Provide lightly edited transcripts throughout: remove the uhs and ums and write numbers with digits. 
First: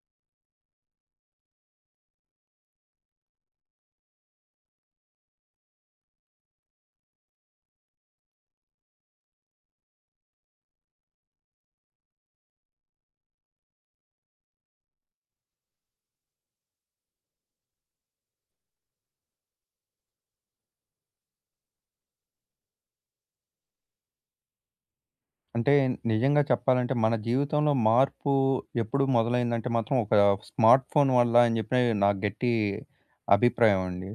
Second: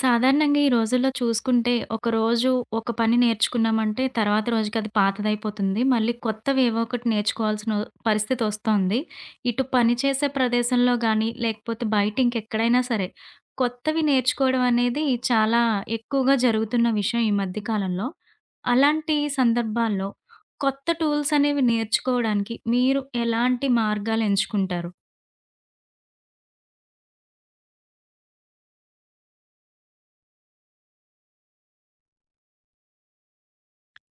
సాధారణంగా ఈ రోజుల్లో చూసుకుంటే, ఒకరోజు ఒక పని నేర్చుకున్నామంటే, తర్వాత రోజుకి అది పాతదైపోతుంది. మళ్ళీ కొత్తవి ఏవో ఒకటి నేర్చుకోవాల్సిన పరిస్థితొస్తోంది. ఇటు పని చేసే ప్రదేశంలో గానీ, లేకపోతే బయట ఇంకెక్కడైనా సరే, కొత్తవి నేర్చుకోవడం అనేది చాలా ఎక్కువగా జరుగుతున్న విషయం ఈ మధ్య కాలంలో. అలాంటి సందర్భాల్లో కొత్త టూల్స్ అనేవి నేర్చుకోవడానికి మీరు ఎలాంటి మార్గాలు ఎంచుకుంటారు? అంటే నిజంగా చెప్పాలంటే మన జీవితంలో మార్పు ఎప్పుడు మొదలైందంటే మాత్రం ఒక స్మార్ట్ ఫోన్ వల్ల అని చెప్పి నాకు గట్టి అభిప్రాయం అండి.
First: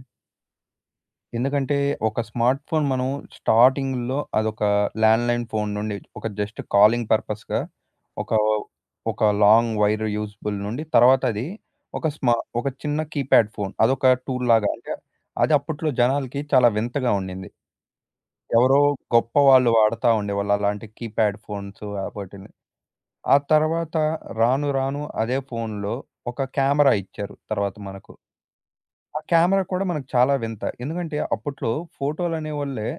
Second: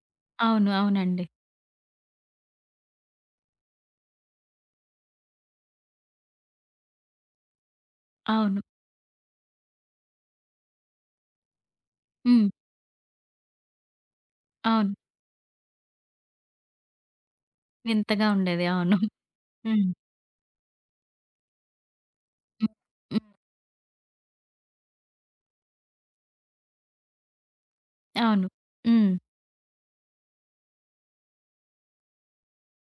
అవును. అవునండి. ఎందుకంటే ఒక స్మార్ట్ ఫోన్ మనం స్టార్టింగ్‌లో అదొక ల్యాండ్‌లైన్ ఫోన్ నుండి ఒక జస్ట్ కాలింగ్ పర్పస్‌గా ఒక అవును. ఒక లాంగ్ వైర్ యూజబుల్ నుండి తర్వాత అది ఒక స్మా హ్మ్. ఒక చిన్న కీప్యాడ్ ఫోన్. అదొక టూల్ లాగా అవును. అంటే అది అప్పట్లో జనాలకి చాలా వింతగా ఉండింది. వింతగా ఉండేది. ఎవరో అవును. గొప్పవాళ్ళు హ్మ్. వాడతా ఉండేవాళ్ళు అలాంటి కీప్యాడ్ ఫోన్స్ వాటిల్ని. హ్మ్. హ్మ్. ఆ తర్వాత రాను రాను అదే ఫోన్‌లో ఒక కెమెరా ఇచ్చారు తర్వాత మనకు. అవును. హ్మ్. ఆ కెమెరా కూడా మనకు చాలా వింత. ఎందుకంటే అప్పట్లో ఫోటోలనేవోళ్ళే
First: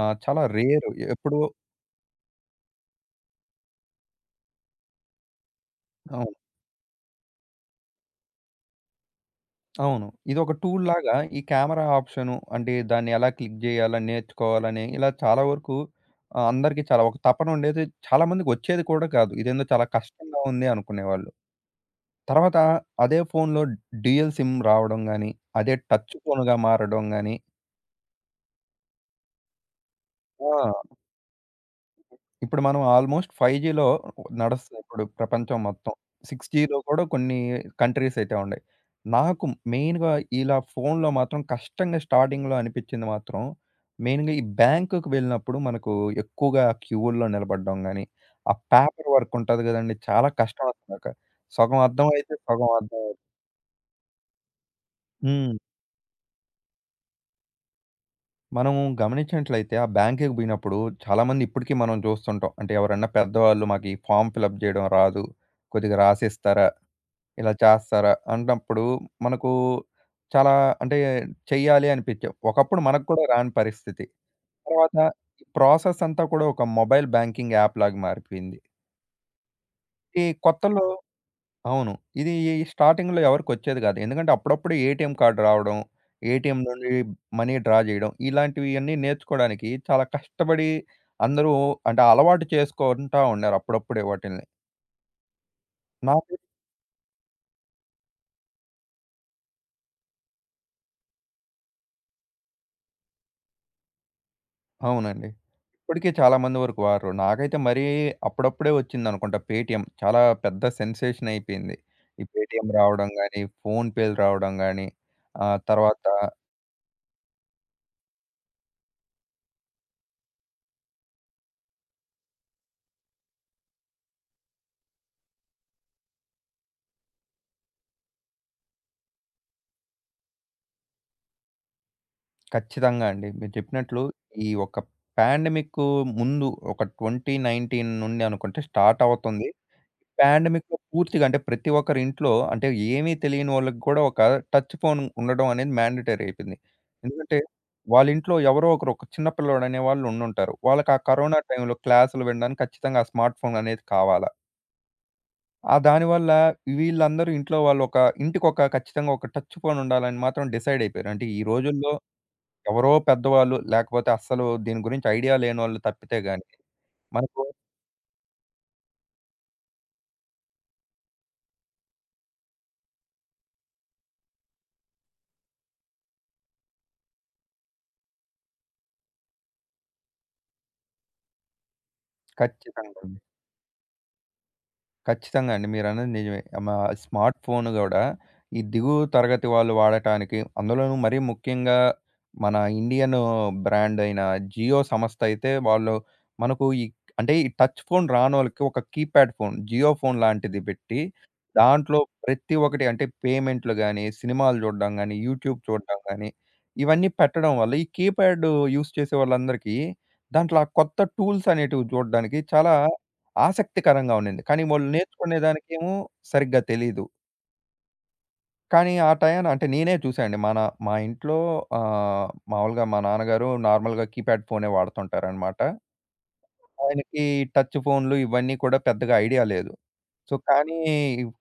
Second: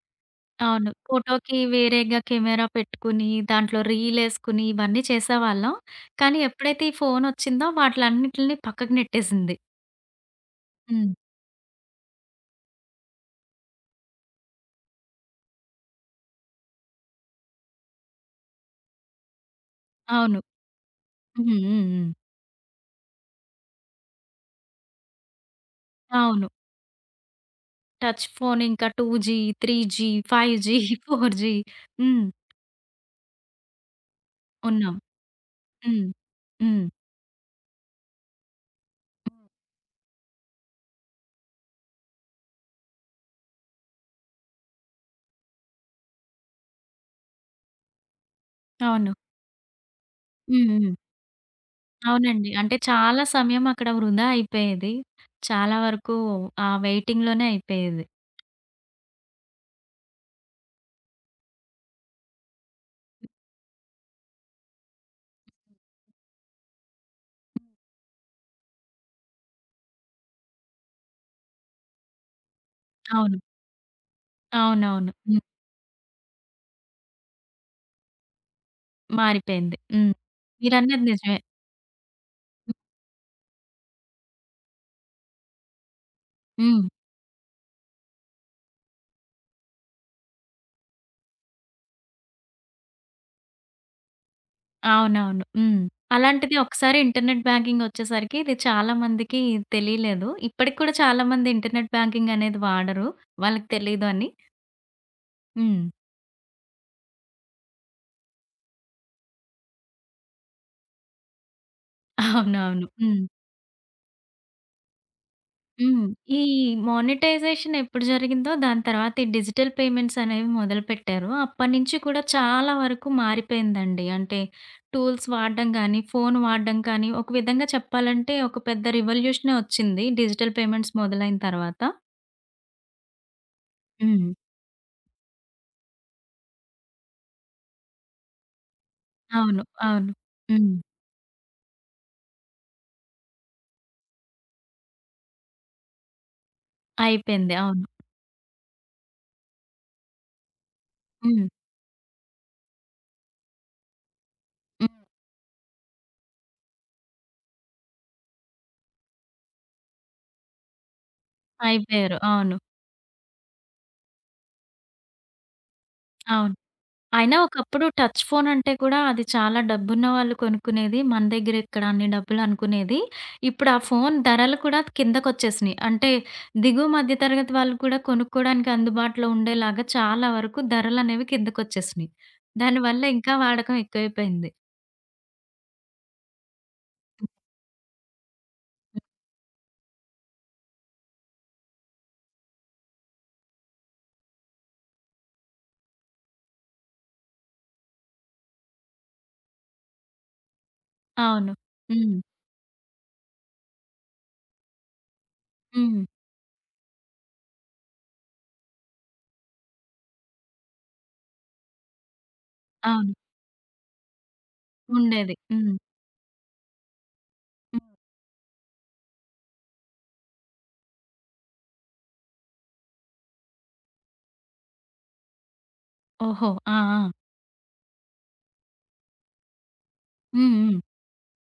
చాలా రేర్. అవును. ఎప్పుడో ఫోటోకి వేరేగా కెమెరా పెట్టుకుని, దాంట్లో రీలేసుకుని ఇవన్నీ చేసేవాళ్ళం. అవును. కానీ ఎప్పుడైతే ఈ ఫోనొచ్చిందో వాటిలన్నిటిని పక్కకు నెట్టేసింది. అవును. ఇదొక హ్మ్. టూల్‌లాగా ఈ కెమెరా ఆప్షను అంటే దాన్ని ఎలా క్లిక్ చేయాలని నేర్చుకోవాలని ఇలా చాలా వరకు అందరికీ చాలా ఒక తపన ఉండేది. చాలామందికి వచ్చేది కూడా కాదు. ఇదేందో చాలా అవును. కష్టంగా ఉంది అనుకునేవాళ్ళు. హ్మ్. హ్మ్. హ్మ్. తర్వాత అదే ఫోన్‌లో డ్యూయల్ సిమ్ రావడం గాని, అదే టచ్ అవును. ఫోన్‌గా మారడం గాని టచ్ ఫోన్ ఇంకా 2జీ, 3జీ, 5జీ, ఆ! 4జీ హ్మ్. ఇప్పుడు మనం ఆల్మోస్ట్ 5జీలో నడుస్తుంది ఉన్నాం. ఇప్పుడు ప్రపంచం మొత్తం. హ్మ్. 6జీలో హ్మ్. కూడా కొన్ని కంట్రీస్ అయితే ఉన్నాయి. నాకు మెయిన్‌గా ఇలా ఫోన్‌లో మాత్రం కష్టంగా స్టార్టింగ్‌లో అనిపించింది మాత్రం, మెయిన్‌గా ఈ బ్యాంకుకి వెళ్ళినప్పుడు మనకు ఎక్కువగా క్యూల్లో నిలబడడం గాని, ఆ పేపర్ అవును. వర్క్ ఉంటది గదండీ! చాలా హ్మ్. కష్టం హ్మ్. అసలక. సగం అర్థమైతే అవునండి. సగం అంటే అర్థం అవ్వదు. చాలా సమయం అక్కడ వృధా అయిపోయేది. హ్మ్. చాలా వరకు ఆ వెయిటింగ్‌లోనే అయిపోయేది. మనం గమనించినట్లయితే ఆ బ్యాంక్‌కి పోయినప్పుడు చాలామంది ఇప్పటికి మనం చూస్తుంటాం. అంటే ఎవరన్నా పెద్దవాళ్ళు మాకు ఈ ఫార్మ్ ఫిలప్ జేయడం రాదు, కొద్దిగా రాసిస్తారా? ఇలా చేస్తారా? అన్నప్పుడు మనకు చాలా అంటే చెయ్యాలి అనిపించే ఒకప్పుడు మనకు కూడా అవును. రాని పరిస్థితి. తర్వాత అవునవును. ఈ ప్రాసెస్ అంతా కూడా ఒక మొబైల్ బ్యాంకింగ్ యాప్ లాగా మారిపోయింది. మారిపోయింది. హ్మ్. ఈ కొత్తలో మీరన్నది నిజమే. అవును. ఇది స్టార్టింగ్‌లో ఎవరికొచ్చేది కాదు. ఎందుకంటే అప్పుడప్పుడు ఏటీఎం కార్డ్ రావడం, ఏటీఎం హ్మ్. నుండి మనీ డ్రా చేయడం ఇలాంటివియన్నీ నేర్చుకోవడానికి చాలా కష్టపడి అందరూ అంటే అలవాటు చేసుకుంటా ఉన్నారు అప్పుడప్పుడే వాటిల్ని. అవునవును. హ్మ్. నాకు అలాంటిది ఒకసారి ఇంటర్నెట్ బ్యాంకింగ్ ఒచ్చేసరికి ఇది చాలా మందికి తెలియలేదు. ఇప్పటికి కూడా చాలా మంది ఇంటర్నెట్ బ్యాంకింగ్ అనేది వాడరు. వాళ్ళకి తెలీదు అని. అవునండి. హ్మ్. ఇప్పటికి చాలా మంది వరకు వాడరు. నాకైతే మరీ అప్పుడప్పుడే వచ్చిందనుకుంటా పేటీఎం. చాలా పెద్ద సెన్సేషన్ అయిపోయింది. ఈ పేటీఎం అవునవును. రావడం హ్మ్. గానీ, ఫోన్‌పేలు రావడం గానీ, హ్మ్. తర్వాత ఈ మానిటైజేషన్ ఎప్పుడు జరిగిందో దాని తర్వాత ఈ డిజిటల్ పేమెంట్స్ అనేవి మొదలుపెట్టారు. అప్పటినుంచి కూడా చాలా వరకు మారిపోయిందండి. అంటే టూల్స్ వాడడం గానీ, ఫోను వాడడం కానీ, ఒక విధంగా చెప్పాలంటే ఒక పెద్ద రివల్యూషనే వచ్చింది డిజిటల్ పేమెంట్స్ మొదలైన తర్వాత. ఖచ్చితంగా అండి. మీరు చెప్పినట్లు హ్మ్. ఈ ఒక పాండమిక్కు ముందు ఒక 2019 నుండి అనుకుంటే స్టార్ట్ అవుతుంది. అవును. అవును. హ్మ్. పాండమిక్‌లో పూర్తిగా అంటే ప్రతి ఒక్కరి ఇంట్లో అంటే ఏమీ తెలియనోళ్ళకి కూడా ఒక టచ్ ఫోన్ ఉండడం అనేది మ్యాండేటరీ అయిపోయింది. ఎందుకంటే అయిపోయింది. అవును. వాళ్ళ ఇంట్లో ఎవరో ఒకరు ఒక చిన్న పిల్లోడు అనేవాళ్ళు ఉండుంటారు. వాళ్ళకి ఆ కరోనా హ్మ్. టైంలో క్లాసులు వినడానికి ఖచ్చితంగా ఆ స్మార్ట్ ఫోన్ అనేది కావాలా. హ్మ్. ఆ దానివల్ల వీళ్ళందరూ ఇంట్లో వాళ్ళు ఒక ఇంటికొక ఖచ్చితంగా ఒక టచ్ ఫోన్ ఉండాలని మాత్రం డిసైడ్ అయిపోయారు. అంటే ఈ రోజుల్లో అయిపోయారు. అవును. ఎవరో పెద్దవాళ్ళు లేకపోతే అస్సలు దీని గురించి ఐడియా లేనోళ్ళు తప్పితే గాని అవును. అయినా మనకు ఒకప్పుడు టచ్ ఫోన్ అంటే కూడా అది చాలా డబ్బున్న వాళ్ళు కొనుక్కునేది. మన దగ్గర ఎక్కడ అన్ని డబ్బులు అనుకునేది. ఇప్పుడు ఆ ఫోన్ ధరలు కూడా కిందకొచ్చేసినియి. అంటే దిగువ మధ్య తరగతి వాళ్ళు కూడా కొనుక్కోవడానికి అందుబాటులో ఉండేలాగా చాలా వరకు ధరలనేవి కిందకొచ్చేసినియి. ఖచ్చితంగా. దానివల్ల ఇంకా వాడకం ఎక్కువైపోయింది. ఖచ్చితంగా అండి. మీరన్నది నిజమే. మా స్మార్ట్ ఫోన్ గూడా ఈ దిగువ తరగతి వాళ్ళు వాడటానికి అందులోనూ మరీ ముఖ్యంగా మన ఇండియన్ బ్రాండ్ అయిన జియో సంస్థ అయితే వాళ్ళు మనకు ఈ అంటే ఈ టచ్ ఫోన్ రానోళ్ళకి ఒక కీప్యాడ్ ఫోన్ జియో ఫోన్ లాంటిది పెట్టి అవును. దాంట్లో హ్మ్. ప్రతి ఒక్కటి అంటే పేమెంట్లు గాని, సినిమాలు చూడడం గాని, యూట్యూబ్ చూడడం హ్మ్. గాని ఇవన్నీ పెట్టడం వల్ల ఈ కీప్యాడ్ యూజ్ చేసే వాళ్ళందరికీ దాంట్లో ఆ కొత్త టూల్స్ అనేటివి చూడడానికి చాలా అవును. ఆసక్తికరంగా ఉండింది. కానీ వాళ్ళు ఉండేది. నేర్చుకునే హ్మ్. దానికేమో సరిగ్గా తెలీదు. హ్మ్. కానీ ఆ టయాన అంటే నేనే చూశా అండి. మన మా ఇంట్లో ఆహ్, మామూలుగా మా నాన్నగారు నార్మల్‌గా కీప్యాడ్ ఫోనే వాడుతుంటారనమాట. ఓహో! ఆ! ఆ! ఆయనకి టచ్ ఫోన్లు ఇవన్నీ కూడా పెద్దగా ఐడియా లేదు. సో, హ్మ్. కానీ హ్మ్.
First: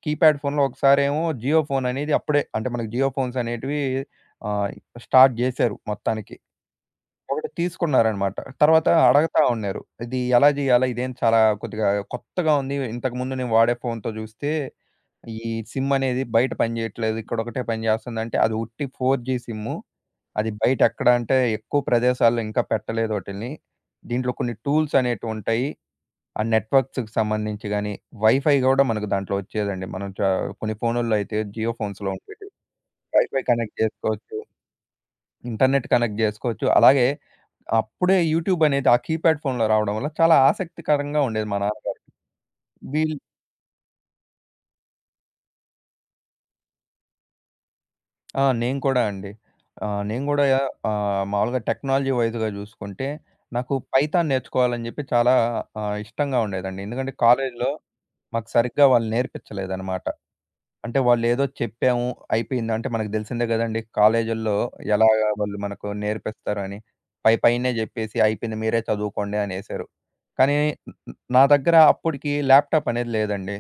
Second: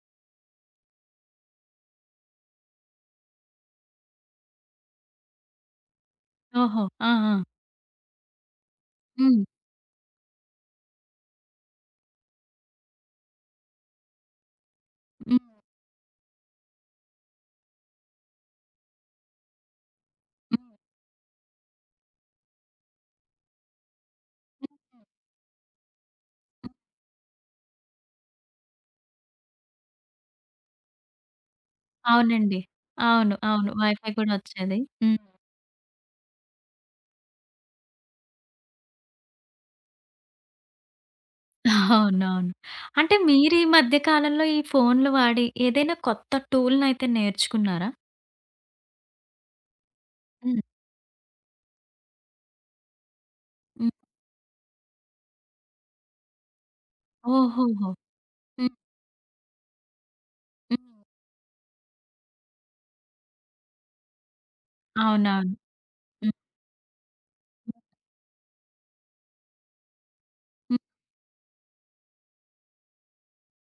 కీప్యాడ్ ఫోన్‌లో ఒకసారేమో జియో ఫోన్ అనేది అప్పుడే అంటే మనకు జియో ఫోన్స్ అనేటివి ఆహ్, స్టార్ట్ జేశారు మొత్తానికి. ఓహో! ఆ! ఆ! ఒకటి తీసుకున్నారనమాట. తర్వాత అడగతా హ్మ్. ఉన్నారు. ఇది ఎలా జేయాలా? ఇదేం చాలా కొద్దిగా కొత్తగా ఉంది. ఇంతకుముందు నేను వాడే ఫోన్‌తో జూస్తే ఈ హ్మ్. సిమ్ అనేది బయట పనిచేయట్లేదు. ఇక్కడొకటే పని చేస్తుందంటే అది ఉట్టి 4జీ సిమ్ము. అది హ్మ్. బయట ఎక్కడ అంటే ఎక్కువ ప్రదేశాల్లో ఇంకా పెట్టలేదు ఓటిల్ని. దీంట్లో కొన్ని టూల్స్ హ్మ్. అనేటివుంటాయి. ఆ నెట్వర్క్స్‌కి సంబంధించి గాని, వైఫై గూడా మనకు దాంట్లో వచ్చేదండి. మనం చ కొన్ని ఫోనుల్లో అయితే జియో ఫోన్స్‌లో ఉండేటివి. అవునండి. అవును. వైఫై అవును. కనెక్ట్ వైఫై కూడా చేసుకోవచ్చు. వచ్చేది. హ్మ్. ఇంటర్నెట్ కనెక్ట్ జేసుకోవచ్చు. అలాగే అప్పుడే యూట్యూబ్ అనేది ఆ కీప్యాడ్ ఫోన్‌లో రావడం వల్ల చాలా ఆసక్తికరంగా ఉండేది మా నాన్నగారికి. అవునవును. అంటే వీళ్ళు మీరు ఈ మధ్య కాలంలో ఈ ఫోన్‌లు వాడి ఏదైనా కొత్త టూల్‌నైతే నేర్చుకున్నారా? ఆ! నేను కూడా అండి. నేను గూడా హ్మ్. మామూలుగా టెక్నాలజీ వైస్‌గా జూసుకుంటే, నాకు హ్మ్. పైథాన్ నేర్చుకోవాలని జెప్పి చాలా ఇష్టంగా ఉండేదండి. ఎందుకంటే, కాలేజీలో ఓహోహో! మాకు హ్మ్. సరిగ్గా వాళ్ళు నేర్పించలేదనమాట. హ్మ్. అంటే వాళ్ళేదో చెప్పాము, అయిపోయింది. అంటే మనకు దెలిసిందే గదండీ కాలేజీల్లో ఎలాగా అవునవును. వాళ్ళు మనకు హ్మ్. నేర్పిస్తారు అని. పైపైనే జెప్పేసి అయిపోయింది మీరే చదువుకోండి అనేశారు. కానీ హ్మ్. నా దగ్గర అప్పటికి ల్యాప్‌టాప్ అనేది లేదండి.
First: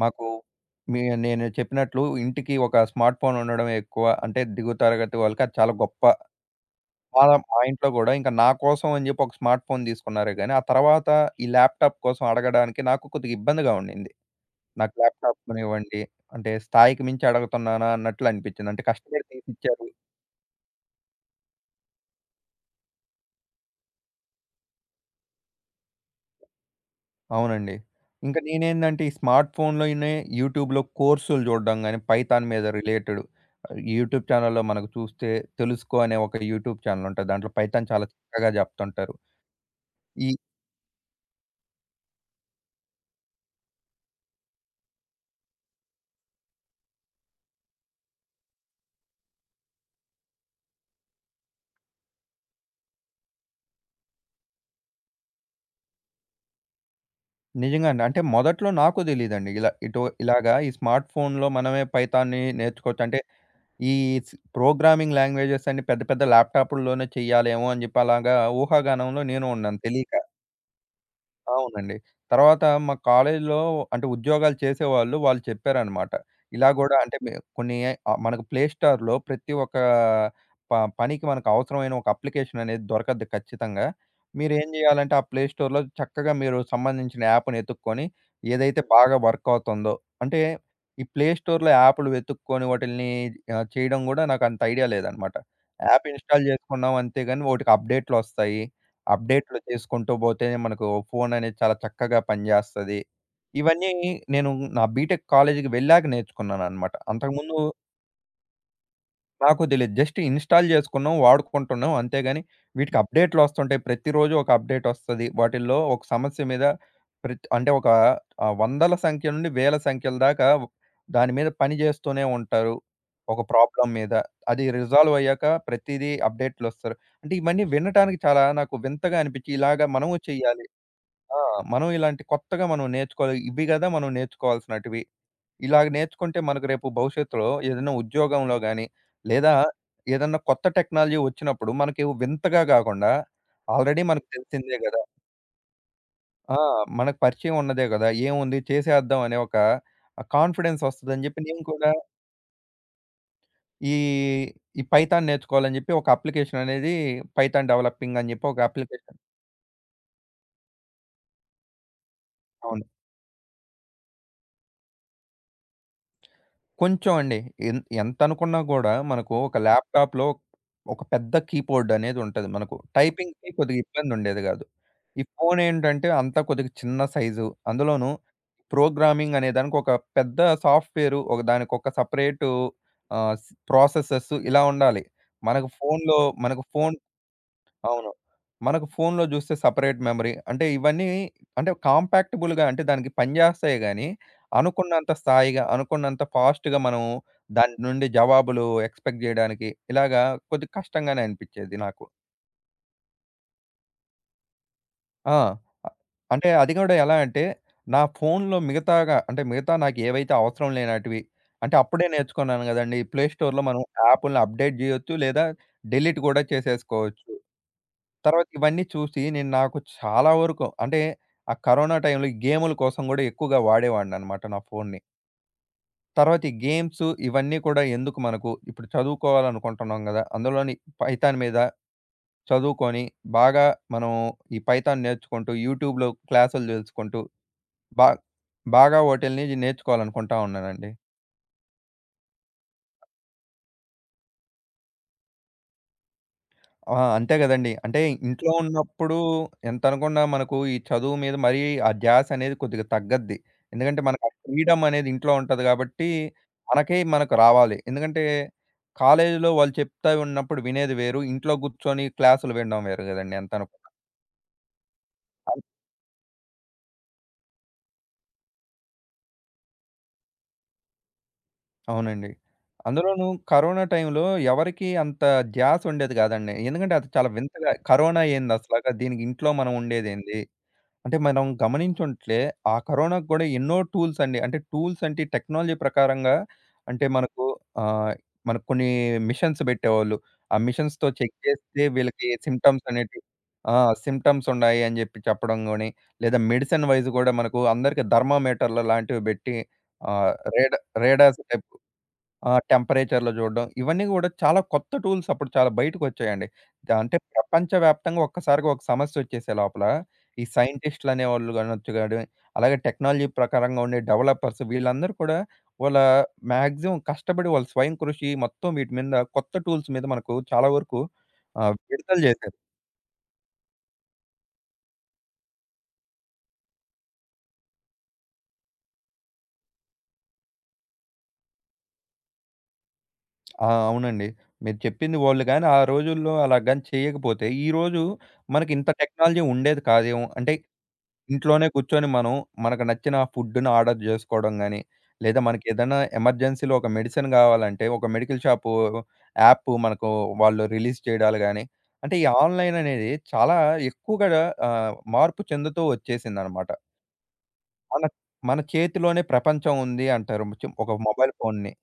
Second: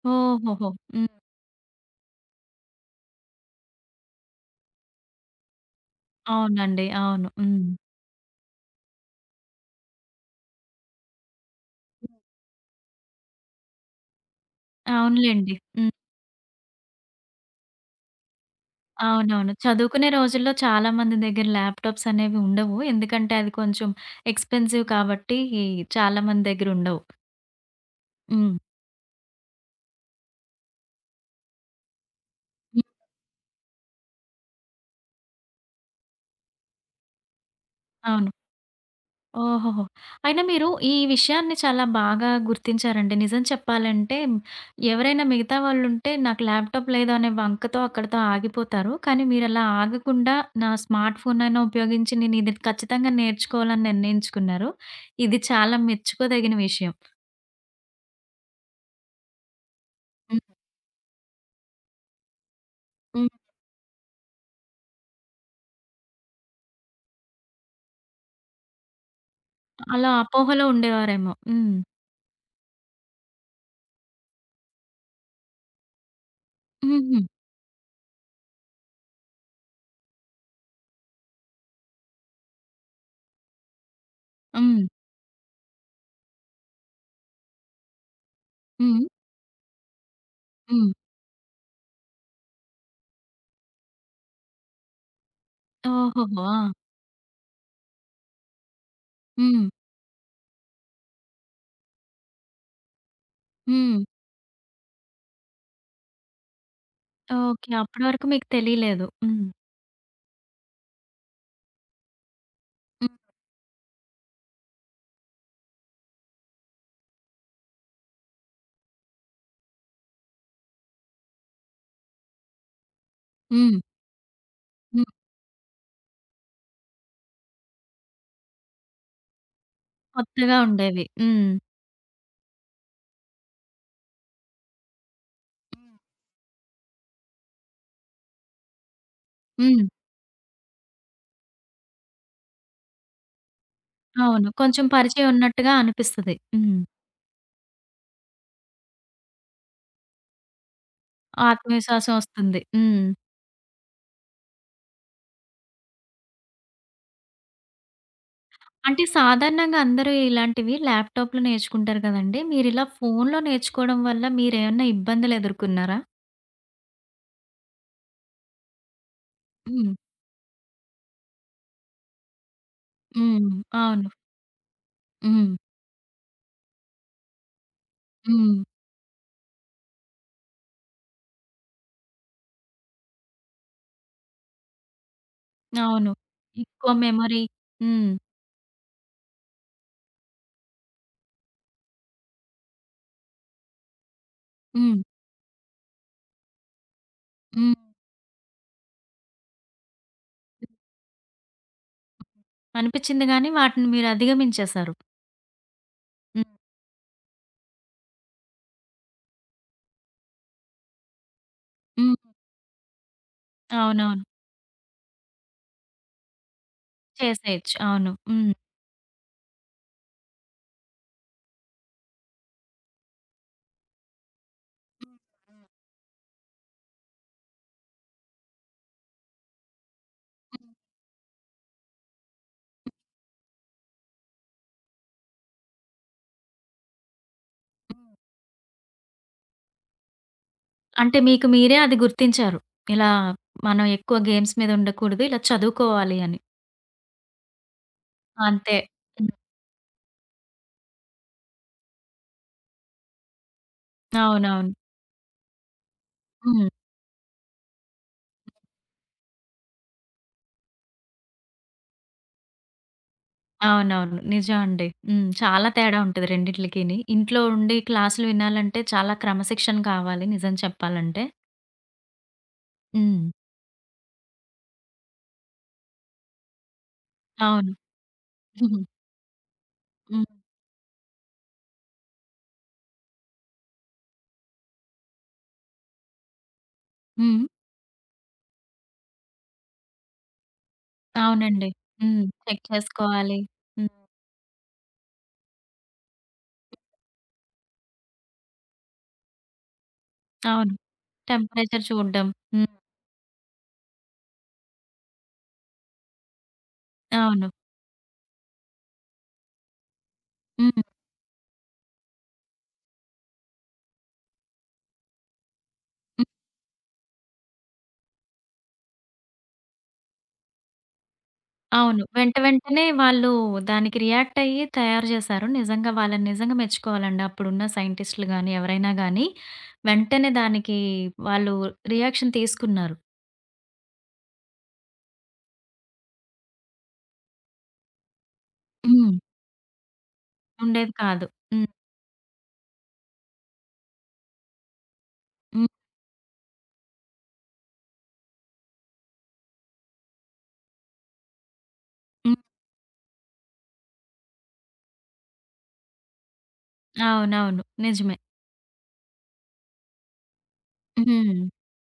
మాకు ఓహోహో! మీ హ్మ్. నేను చెప్పినట్లు ఇంటికి ఒక స్మార్ట్ ఫోన్ ఉండడం ఎక్కువ. అంటే దిగువ తరగతి వాళ్ళకి అది చాలా గొప్ప. అవునండి. అవును. వాళ్ళ మా హ్మ్. ఇంట్లో గూడా ఇంకా నా కోసం అని జెప్పి ఒక స్మార్ట్ ఫోన్ తీసుకున్నారే గానీ, ఆ తర్వాత ఈ ల్యాప్‌టాప్ హ్మ్. కోసం అడగడానికి నాకు కొద్దిగా ఇబ్బందిగా ఉండింది. నాకు ల్యాప్‌టాప్ అవునులెండి. హ్మ్. కొనివ్వండి. అంటే స్థాయికి మించి అడుగుతున్నానా అన్నట్లు అనిపించింది. అంటే కష్టపడి అవునవును. తీసిచ్చారు. చదువుకునే రోజుల్లో చాలా మంది దగ్గర ల్యాప్‌టాప్స్ అనేవి ఉండవు. ఎందుకంటే అవి కొంచెం ఎక్స్‌పెన్సివ్ కాబట్టి చాలా మంది దగ్గర ఉండవు. అవునండి. ఇంకా హ్మ్. నేనేందంటే ఈ స్మార్ట్ ఫోన్‌లోనే యూట్యూబ్‌లో కోర్సులు చూడడం గాని, పైథాన్ మీద హ్మ్. రిలేటెడ్ యూట్యూబ్ ఛానెల్‌లో మనకు చూస్తే తెలుసుకో అనే ఒక యూట్యూబ్ ఛానెల్ ఉంటది. దాంట్లో పైథాన్ చాలా అవును. చక్కగా చెప్తుంటారు. ఓహోహో! ఈ అయినా మీరు ఈ విషయాన్ని చాలా బాగా గుర్తించారండి. నిజం చెప్పాలంటే ఎవరైనా మిగతా వాళ్ళుంటే నాకు ల్యాప్‌టాప్ లేదు అనే వంకతో అక్కడితో ఆగిపోతారు. కానీ మీరలా ఆగకుండా నా స్మార్ట్ ఫోన్ అయినా ఉపయోగించి నేను ఇది ఖచ్చితంగా నేర్చుకోవాలని నిర్ణయించుకున్నారు. ఇది చాలా మెచ్చుకోదగిన విషయం. నిజంగా అండి. అంటే మొదట్లో నాకు తెలీదండి. ఇలా ఇటు హ్మ్. ఇలాగా ఈ స్మార్ట్ ఫోన్‌లో మనమే పైథాన్‌ని నేర్చుకోవచ్చు. అంటే హ్మ్. ఈ ప్రోగ్రామింగ్ లాంగ్వేజెస్ అన్ని పెద్ద పెద్ద ల్యాప్‌టాపుల్లోనే చేయాలేమో అని చెప్పి అలాగా ఊహాగానంలో నేను ఉన్నాను అలా తెలీక. అపోహలో ఉండేవారేమో. హ్మ్. అవునండి. తర్వాత మా కాలేజీలో అంటే ఉద్యోగాలు చేసేవాళ్ళు వాళ్ళు చెప్పారనమాట. ఇలా గూడా అంటే హుహు. కొన్ని మనకు ప్లే స్టోర్‌లో ప్రతి ఒక్క ప పనికి మనకు అవసరమైన ఒక అప్లికేషన్ అనేది దొరకద్ది ఖచ్చితంగా. మీరేం హ్మ్. జేయాలంటే ఆ ప్లే స్టోర్‌లో చక్కగా మీరు సంబంధించిన యాప్‌ని ఎతుక్కొని ఏదైతే హ్మ్. బాగా వర్క్ అవుతుందో అంటే హ్మ్. ఈ ప్లే స్టోర్‌లో యాప్‌లు వెతుక్కొని వాటిల్ని చేయడం గూడా నాకు అంత ఐడియా లేదనమాట. యాప్ ఓహోహో! ఇన్‌స్టాల్ ఆ! జేసుకున్నాం అంతే గాని వోటికి అప్‌డేట్‌లొస్తాయి. అప్‌డేట్‌లు హ్మ్. చేసుకుంటూ బోతేనే మనకు ఫోన్ అనేది చాలా చక్కగా పనిజేస్తది. ఇవన్నీ హ్మ్. నేను నా బీటెక్ కాలేజీకి వెళ్ళాక నేర్చుకున్నానన్నమాట. అంతకుముందు ఓకే. అప్పటి వరకు మీకు తెలియలేదు. హ్మ్. నాకు తెలీదు. జస్ట్ ఇన్‌స్టాల్ చేసుకున్నాం, వాడుకుంటున్నాం. అంతేగాని వీటికి హ్మ్. అప్‌డేట్‌లు వస్తుంటాయి. ప్రతిరోజు ఒక అప్‌డేట్ వస్తది. వాటిల్లో ఒక సమస్య మీద ప్రతి అంటే ఒక వందల సంఖ్య నుండి వేల సంఖ్యల దాకా దాని మీద పని చేస్తూనే ఉంటారు. ఒక హ్మ్. ప్రాబ్లమ్ మీద. అది హ్మ్. రిజాల్వ్ అయ్యాక ప్రతిదీ అప్‌డేట్‌లు వస్తారు. అంటే ఇవన్నీ వినటానికి చాలా నాకు వింతగా అనిపించి ఇలాగ మనము కొత్తగా చేయాలి. ఉండేవి. ఆ! హ్మ్. మనం ఇలాంటి కొత్తగా మనం నేర్చుకోవాలి. ఇవి కదా మనం నేర్చుకోవాల్సినటివి. ఇలాగ నేర్చుకుంటే మనకు రేపు భవిష్యత్తులో ఏదైనా ఉద్యోగంలో గాని, లేదా హ్మ్. ఏదన్నా కొత్త టెక్నాలజీ వచ్చినప్పుడు మనకి వింతగా కాకుండా ఆల్రెడీ మనకు అవును. తెలిసిందే కొంచెం గదా! పరిచయం ఉన్నట్టుగా అనిపిస్తది. ఆ! హ్మ్. మనకు పరిచయం ఉన్నదే గదా! ఏముంది చేసేద్దాం అనే ఒక కాన్ఫిడెన్స్ వస్తదని జెప్పి నేను కూడా ఆత్మవిశ్వాసం వస్తుంది. హ్మ్. ఈ, ఈ పైథాన్ నేర్చుకోవాలని జెప్పి ఒక అప్లికేషన్ అనేది పైథాన్ డెవలపింగ్ అని జెప్పి ఒక అంటే అప్లికేషన్ సాధారణంగా అందరూ ఇలాంటివి ల్యాప్‌టాప్‌లో నేర్చుకుంటారు కదండీ! మీరిలా అవును. ఫోన్‌లో నేర్చుకోవడం వల్ల మీరేమన్నా ఇబ్బందులు ఎదుర్కొన్నారా? కొంచెం అండి. ఎంతనుకున్నా గూడా మనకు ఒక హ్మ్. ల్యాప్‌టాప్‌లో ఒక పెద్ద కీబోర్డ్ అనేది ఉంటది మనకు. హ్మ్. టైపింగ్‌కి కొద్దిగా అవును. ఇబ్బందుండేది గాదు. ఈ హ్మ్. ఫోన్ ఏంటంటే అంతా కొద్దిగా చిన్న సైజు. అందులోనూ హ్మ్. ప్రోగ్రామింగ్ అనే దానికి ఒక పెద్ద సాఫ్ట్‌వేరు ఒక దానికొక సెపరేటు ఆహ్, స్ ప్రాసెసెస్ ఇలా ఉండాలి. మనకు అవును. ఫోన్‌లో మనకు ఎక్కువ ఫోన్ మెమరీ హ్మ్. అవును. మనకు ఫోన్‌లో జూస్తే సెపరేట్ మెమరీ. అంటే ఇవన్నీ అంటే కాంపాక్టబుల్‌గా అంటే దానికి పనిజేస్తాయి గానీ, హ్మ్. అనుకున్నంత స్థాయిగా, అనుకున్నంత ఫాస్ట్‌గా మనం దాని హ్మ్. నుండి జవాబులు ఎక్స్‌పెక్ట్ జేయడానికి ఇలాగా కొద్దిగా కష్టంగానే అనిపిచ్చేది నాకు. అనిపిచ్చింది గానీ వాటిని మీరు అధిగమించేశారు. ఆ! అంటే హ్మ్. అది గూడా ఎలా అంటే, నా ఫోన్‌లో మిగతాగా అంటే మిగతా నాకు ఏవైతే అవసరం లేనటివి అంటే అప్పుడే హ్మ్. నేర్చుకున్నాను గదండీ! ప్లే స్టోర్‌లో మనం అవునవును. యాపుల్ని అప్‌డేట్ జేయొచ్చు. లేదా డిలీట్ గూడా చేసేసుకోవచ్చు. చేసేయొచ్చు. అవును. తర్వాత హ్మ్. ఇవన్నీ చూసి నేను నాకు చాలా వరకు అంటే ఆ కరోనా టైంలో ఈ గేముల కోసం గూడా ఎక్కువగా వాడేవాడిననమాట నా ఫోన్ని. తర్వాత ఈ గేమ్స్ ఇవన్నీ కూడా ఎందుకు మనకు? ఇప్పుడు చదువుకోవాలనుకుంటున్నాం గదా! అందులోని పైథాన్ మీద చదువుకొని బాగా మనం ఈ పైథాన్ నేర్చుకుంటూ యూట్యూబ్‌లో క్లాసులు తెలుసుకుంటూ బా బాగా వాటిల్ని నేర్చుకోవాలనుకుంటా ఉన్నానండి. అంటే మీకు మీరే అది గుర్తించారు. ఇలా మనం ఎక్కువ గేమ్స్ మీద ఉండకూడదు. ఇలా చదువుకోవాలి అని. ఆ! అంతే గదండీ. అంటే ఇంట్లో అంతే. ఉన్నప్పుడు హ్మ్. ఎంతనుకున్నా మనకు ఈ చదువు మీద మరీ ఆ ధ్యాసనేది కొద్దిగా తగ్గద్ది. ఎందుకంటే మనకు ఆ అవునవును. ఫ్రీడమ్ అనేది ఇంట్లో ఉంటది గాబట్టి, హ్మ్. మనకి మనకు రావాలి. ఎందుకంటే కాలేజీలో వాళ్ళు చెప్తా ఉన్నప్పుడు వినేది వేరు. ఇంట్లో కూర్చొని క్లాసులు వినడం వేరు గదండీ ఎంతనుకున్నా. అవునవును. నిజం అండి. హ్మ్. అన్ చాలా తేడా ఉంటది రెండిట్లికిని. ఇంట్లో ఉండి క్లాసులు వినాలంటే చాలా క్రమశిక్షణ కావాలి నిజం చెప్పాలంటే. అవునండి. హ్మ్. అందులోనూ కరోనా టైంలో ఎవరికీ అంత ధ్యాస ఉండేది గాదండి. ఎందుకంటే అది చాలా వింతగా అవును. కరోనా హ్మ్. ఏందసలగా? దీనికి ఇంట్లో మనం హ్మ్. ఉండేదేంది? అంటే మనం గమనించుంటే ఆ కరోనాకు గూడా ఎన్నో టూల్స్ అండి. అంటే టూల్స్ అంటే టెక్నాలజీ ప్రకారంగా అంటే హ్మ్. మనకు ఆహ్, మనకు కొన్ని మిషన్స్ బెట్టేవాళ్ళు. ఆ మిషన్స్‌తో చెక్ అవునండి. చేస్తే హ్మ్. వీళ్ళకి చెక్ సింప్టమ్స్ అనేటివి చేసుకోవాలి. ఆ! హ్మ్. సింప్టమ్స్ ఉన్నాయి అని జెప్పి చెప్పడం గాని, లేదా మెడిసిన్ వైస్ గూడా మనకు అందరికి థర్మామీటర్‌లు లాంటివి బెట్టి ఆహ్, అవును. రేడ రేడాస్ టైప్ టెంపరేచర్ చూడడం. ఆ! హ్మ్. టెంపరేచర్‌లో జూడడం. ఇవన్నీ గూడా చాలా కొత్త టూల్స్ అప్పుడు చాలా బయటకొచ్చాయండి. అంటే అవును. ప్రపంచవ్యాప్తంగా ఒక్కసారిగా ఒక సమస్యొచ్చేసే లోపల, ఈ హ్మ్. సైంటిస్ట్‌లనేవాళ్ళు గానొచ్చు గాని, అలాగే టెక్నాలజీ ప్రకారంగా ఉండే డెవలపర్స్ వీళ్ళందరూ కూడా వాళ్ళ మాక్సిమం కష్టపడి వాళ్ళ స్వయం కృషి మొత్తం వీటి మీద కొత్త టూల్స్ మీద మనకు చాలా వరకు అవును. విడుదల వెంట జేశారు. వెంటనే వాళ్ళు దానికి రియాక్ట్ అయ్యి తయారు చేశారు. నిజంగా వాళ్ళని నిజంగా మెచ్చుకోవాలండి. అప్పుడున్న సైంటిస్ట్‌లు గాని, ఎవరైనా గాని వెంటనే దానికి వాళ్ళు రియాక్షన్ తీసుకున్నారు. ఆ! అవునండి. మీరు చెప్పింది వాళ్ళు గాని ఆ రోజుల్లో అలా గాని చేయకపోతే, ఈరోజు మనకి ఇంత హ్మ్. టెక్నాలజీ ఉండేది కాదేమో. అంటే ఉండేది కాదు. ఇంట్లోనే హ్మ్. కూర్చొని మనం మనకు నచ్చిన ఫుడ్‌ని ఆర్డర్ జేసుకోవడం గాని, లేదా హ్మ్. మనకేదైనా ఎమర్జెన్సీలో ఒక మెడిసిన్ గావాలంటే, ఒక మెడికల్ షాపు యాప్ మనకు వాళ్ళు రిలీజ్ చేయడాలు గాని, అంటే ఈ హ్మ్. ఆన్‌లైన్ అనేది చాలా ఎక్కువగా మార్పు చెందుతూ వచ్చేసిందనమాట. అవునవును. మన నిజమే. మన చేతిలోనే ప్రపంచం ఉంది అంటారు. ఒక మొబైల్ హ్మ్. ఫోన్‌ని.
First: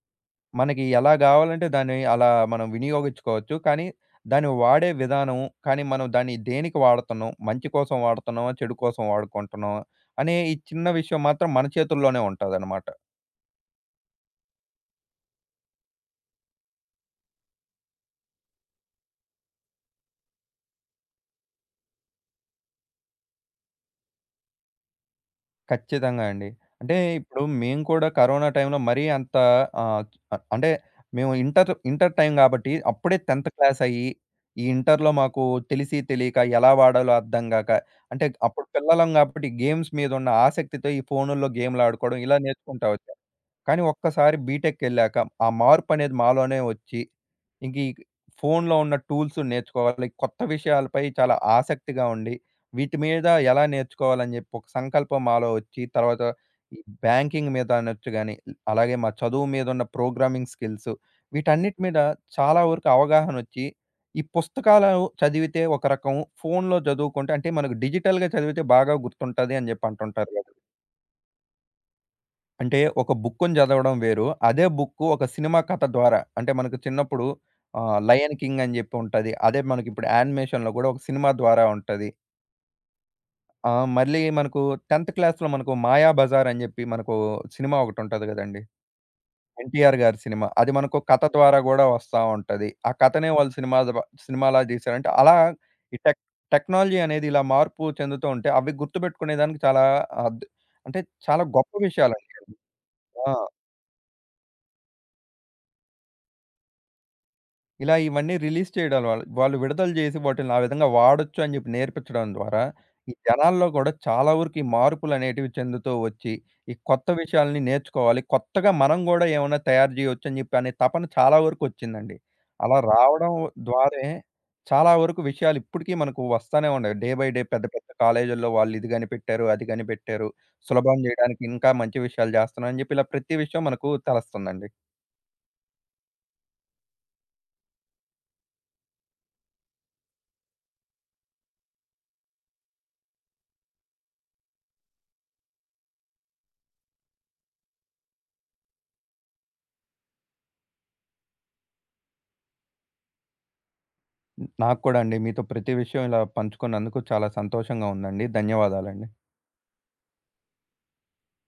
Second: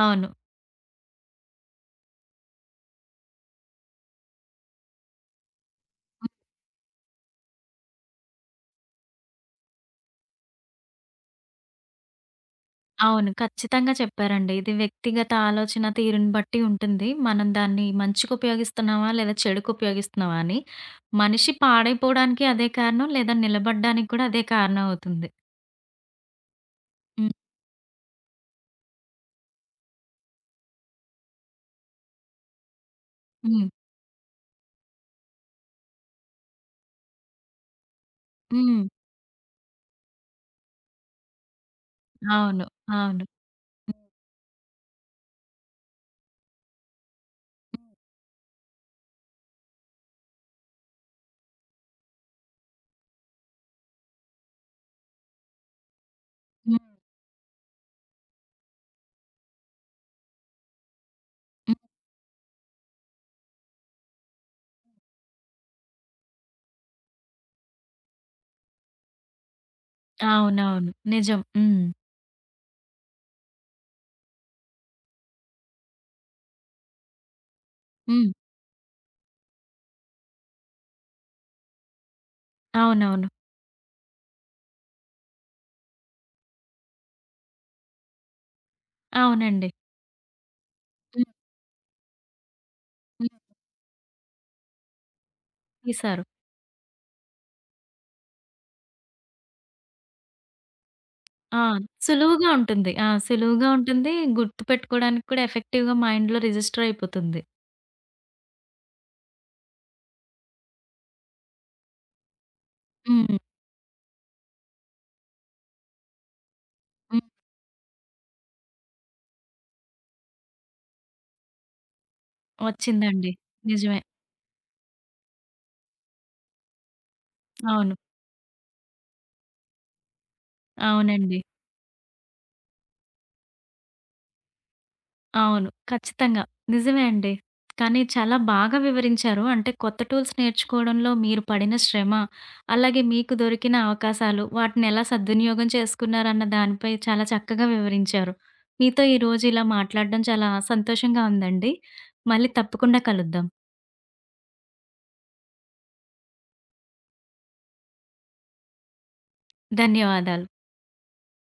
అవును. మనకి ఎలా గావాలంటే దాన్ని అలా మనం వినియోగించుకోవచ్చు. కానీ, దాన్ని వాడే విధానం, కానీ మనం హ్మ్. దాన్ని దేనికి వాడుతున్నాం? మంచి కోసం వాడుతున్నామా? చెడు కోసం వాడుకుంటున్నామా? అనే ఈ చిన్న విషయం మాత్రం మన చేతుల్లోనే ఉంటదనమాట. అవును. ఖచ్చితంగా చెప్పారండి. ఇది వ్యక్తిగత ఆలోచన తీరుని బట్టి ఉంటుంది. మనం దాన్ని మంచికి ఉపయోగిస్తున్నామా? లేదా చెడుకు ఉపయోగిస్తున్నామా అని. మనిషి పాడైపోవడానికి అదే కారణం. లేదా నిలబడడానికి కూడా అదే కారణం అవుతుంది. ఖచ్చితంగా అండి. అంటే హ్మ్. ఇప్పుడు మేము కూడా కరోనా టైంలో మరీ అంత ఆహ్, ఆహ్, అంటే మేము ఇంటర్ ఇంటర్ టైం గాబట్టి అప్పుడే 10థ్ హ్మ్. క్లాస్ అయ్యి, ఈ ఇంటర్‌లో మాకు తెలిసి తెలియక ఎలా వాడాలో అర్థం గాక, అంటే అప్పుడు హ్మ్. పిల్లలం గాబట్టి గేమ్స్ మీద ఉన్న ఆసక్తితో ఈ ఫోనుల్లో గేమ్‌లాడుకోవడం ఇలా అవును. నేర్చుకుంటా వచ్చాం. అవును. కానీ హ్మ్. ఒక్కసారి బీటెక్‌కెళ్ళాక ఆ మార్పనేది మాలోనే వచ్చి, ఇంక ఈ ఫోన్‌లో ఉన్న టూల్స్ నేర్చుకోవాలి, కొత్త విషయాలపై చాలా ఆసక్తిగా ఉండి, వీటి మీద ఎలా నేర్చుకోవాలని జెప్పి ఒక సంకల్పం మాలో వచ్చి, తర్వాత ఈ బ్యాంకింగ్ మీద అనొచ్చు గాని, అలాగే మా చదువు మీదున్న ప్రోగ్రామింగ్ స్కిల్స్ హ్మ్. వీటన్నిటి మీద చాలా వరకు అవగాహనొచ్చి, ఈ పుస్తకాలను చదివితే ఒక రకం, ఫోన్‌లో చదువుకుంటే అంటే మనకు డిజిటల్‌గా చదివితే బాగా గుర్తుంటది అని జెప్పి అంటుంటారు గదా! అవునవును. నిజం. హ్మ్. అంటే ఒక బుక్కుని చదవడం వేరు. అదే బుక్కు ఒక సినిమా కథ ద్వారా అంటే మనకు చిన్నప్పుడు హ్మ్. 'లయన్ కింగ్' అని చెప్పి ఉంటది. అదే మనకిప్పుడు యానిమేషన్‌లో కూడా ఒక సినిమా ద్వారా ఉంటది. అవునవును. మళ్ళీ మనకు 10థ్ క్లాస్‌లో మనకు 'మాయాబజార్' అని చెప్పి మనకు సినిమా ఒకటుంటది కదండీ! అవునండి. 'ఎన్టీఆర్' గారి సినిమా. అది మనకు కథ హ్మ్. ద్వారా కూడా వస్తా ఉంటది. ఆ కథనే హ్మ్. వాళ్ళు సినిమా సినిమాలా తీశారంటే అలా ఈ తీశారు. టెక్నాలజీ అనేది ఇలా మార్పు చెందుతూ ఉంటే అవి గుర్తుపెట్టుకునేదానికి చాలా అద్ అంటే చాలా ఆ! గొప్ప విషయాలండి సులువుగా అవి. ఉంటుంది. ఆ! ఆ! సులువుగా ఉంటుంది. గుర్తుపెట్టుకోవడానికి కూడా ఎఫెక్టివ్‌గా మైండ్‌లో రిజిస్టర్ అయిపోతుంది. ఇలా ఇవన్నీ రిలీజ్ చేయడం వాళ్ళు వాళ్ళు విడుదల చేసి వాటిల్ని ఆ విధంగా వాడొచ్చు అని చెప్పి నేర్పించడం ద్వారా ఈ హ్మ్. జనాల్లో కూడా చాలా వరకు ఈ మార్పులు అనేటివి చెందుతూ వచ్చి ఈ కొత్త హ్మ్. విషయాల్ని నేర్చుకోవాలి కొత్తగా మనం కూడా ఏమైనా తయారు చేయవచ్చు అని చెప్పి అనే తపన చాలా వరకు వచ్చిందండి అలా వచ్చిందండి. రావడం నిజమే. ద్వారా చాలా వరకు విషయాలు ఇప్పటికీ మనకు వస్తానే ఉన్నాయి డే బై డే పెద్ద పెద్ద అవును. కాలేజీల్లో వాళ్ళు ఇది కనిపెట్టారు అది కనిపెట్టారు సులభం అవునండి. చేయడానికి ఇంకా మంచి విషయాలు చేస్తున్నారు అని చెప్పి ఇలా ప్రతి విషయం మనకు తెలుస్తుందండి. అవును. ఖచ్చితంగా. నిజమే అండి. కానీ చాలా బాగా వివరించారు. అంటే కొత్త టూల్స్ నేర్చుకోవడంలో మీరు పడిన శ్రమ, అలాగే మీకు దొరికిన అవకాశాలు, వాటిని ఎలా సద్వినియోగం చేసుకున్నారన్న దానిపై చాలా చక్కగా వివరించారు. మీతో ఈరోజు ఇలా మాట్లాడడం చాలా సంతోషంగా ఉందండి. మళ్ళీ తప్పకుండా కలుద్దాం. నాకు కూడా అండి. మీతో ప్రతి విషయం ఇలా పంచుకున్నందుకు చాలా సంతోషంగా ఉందండి. ధన్యవాదాలండి. ధన్యవాదాలు.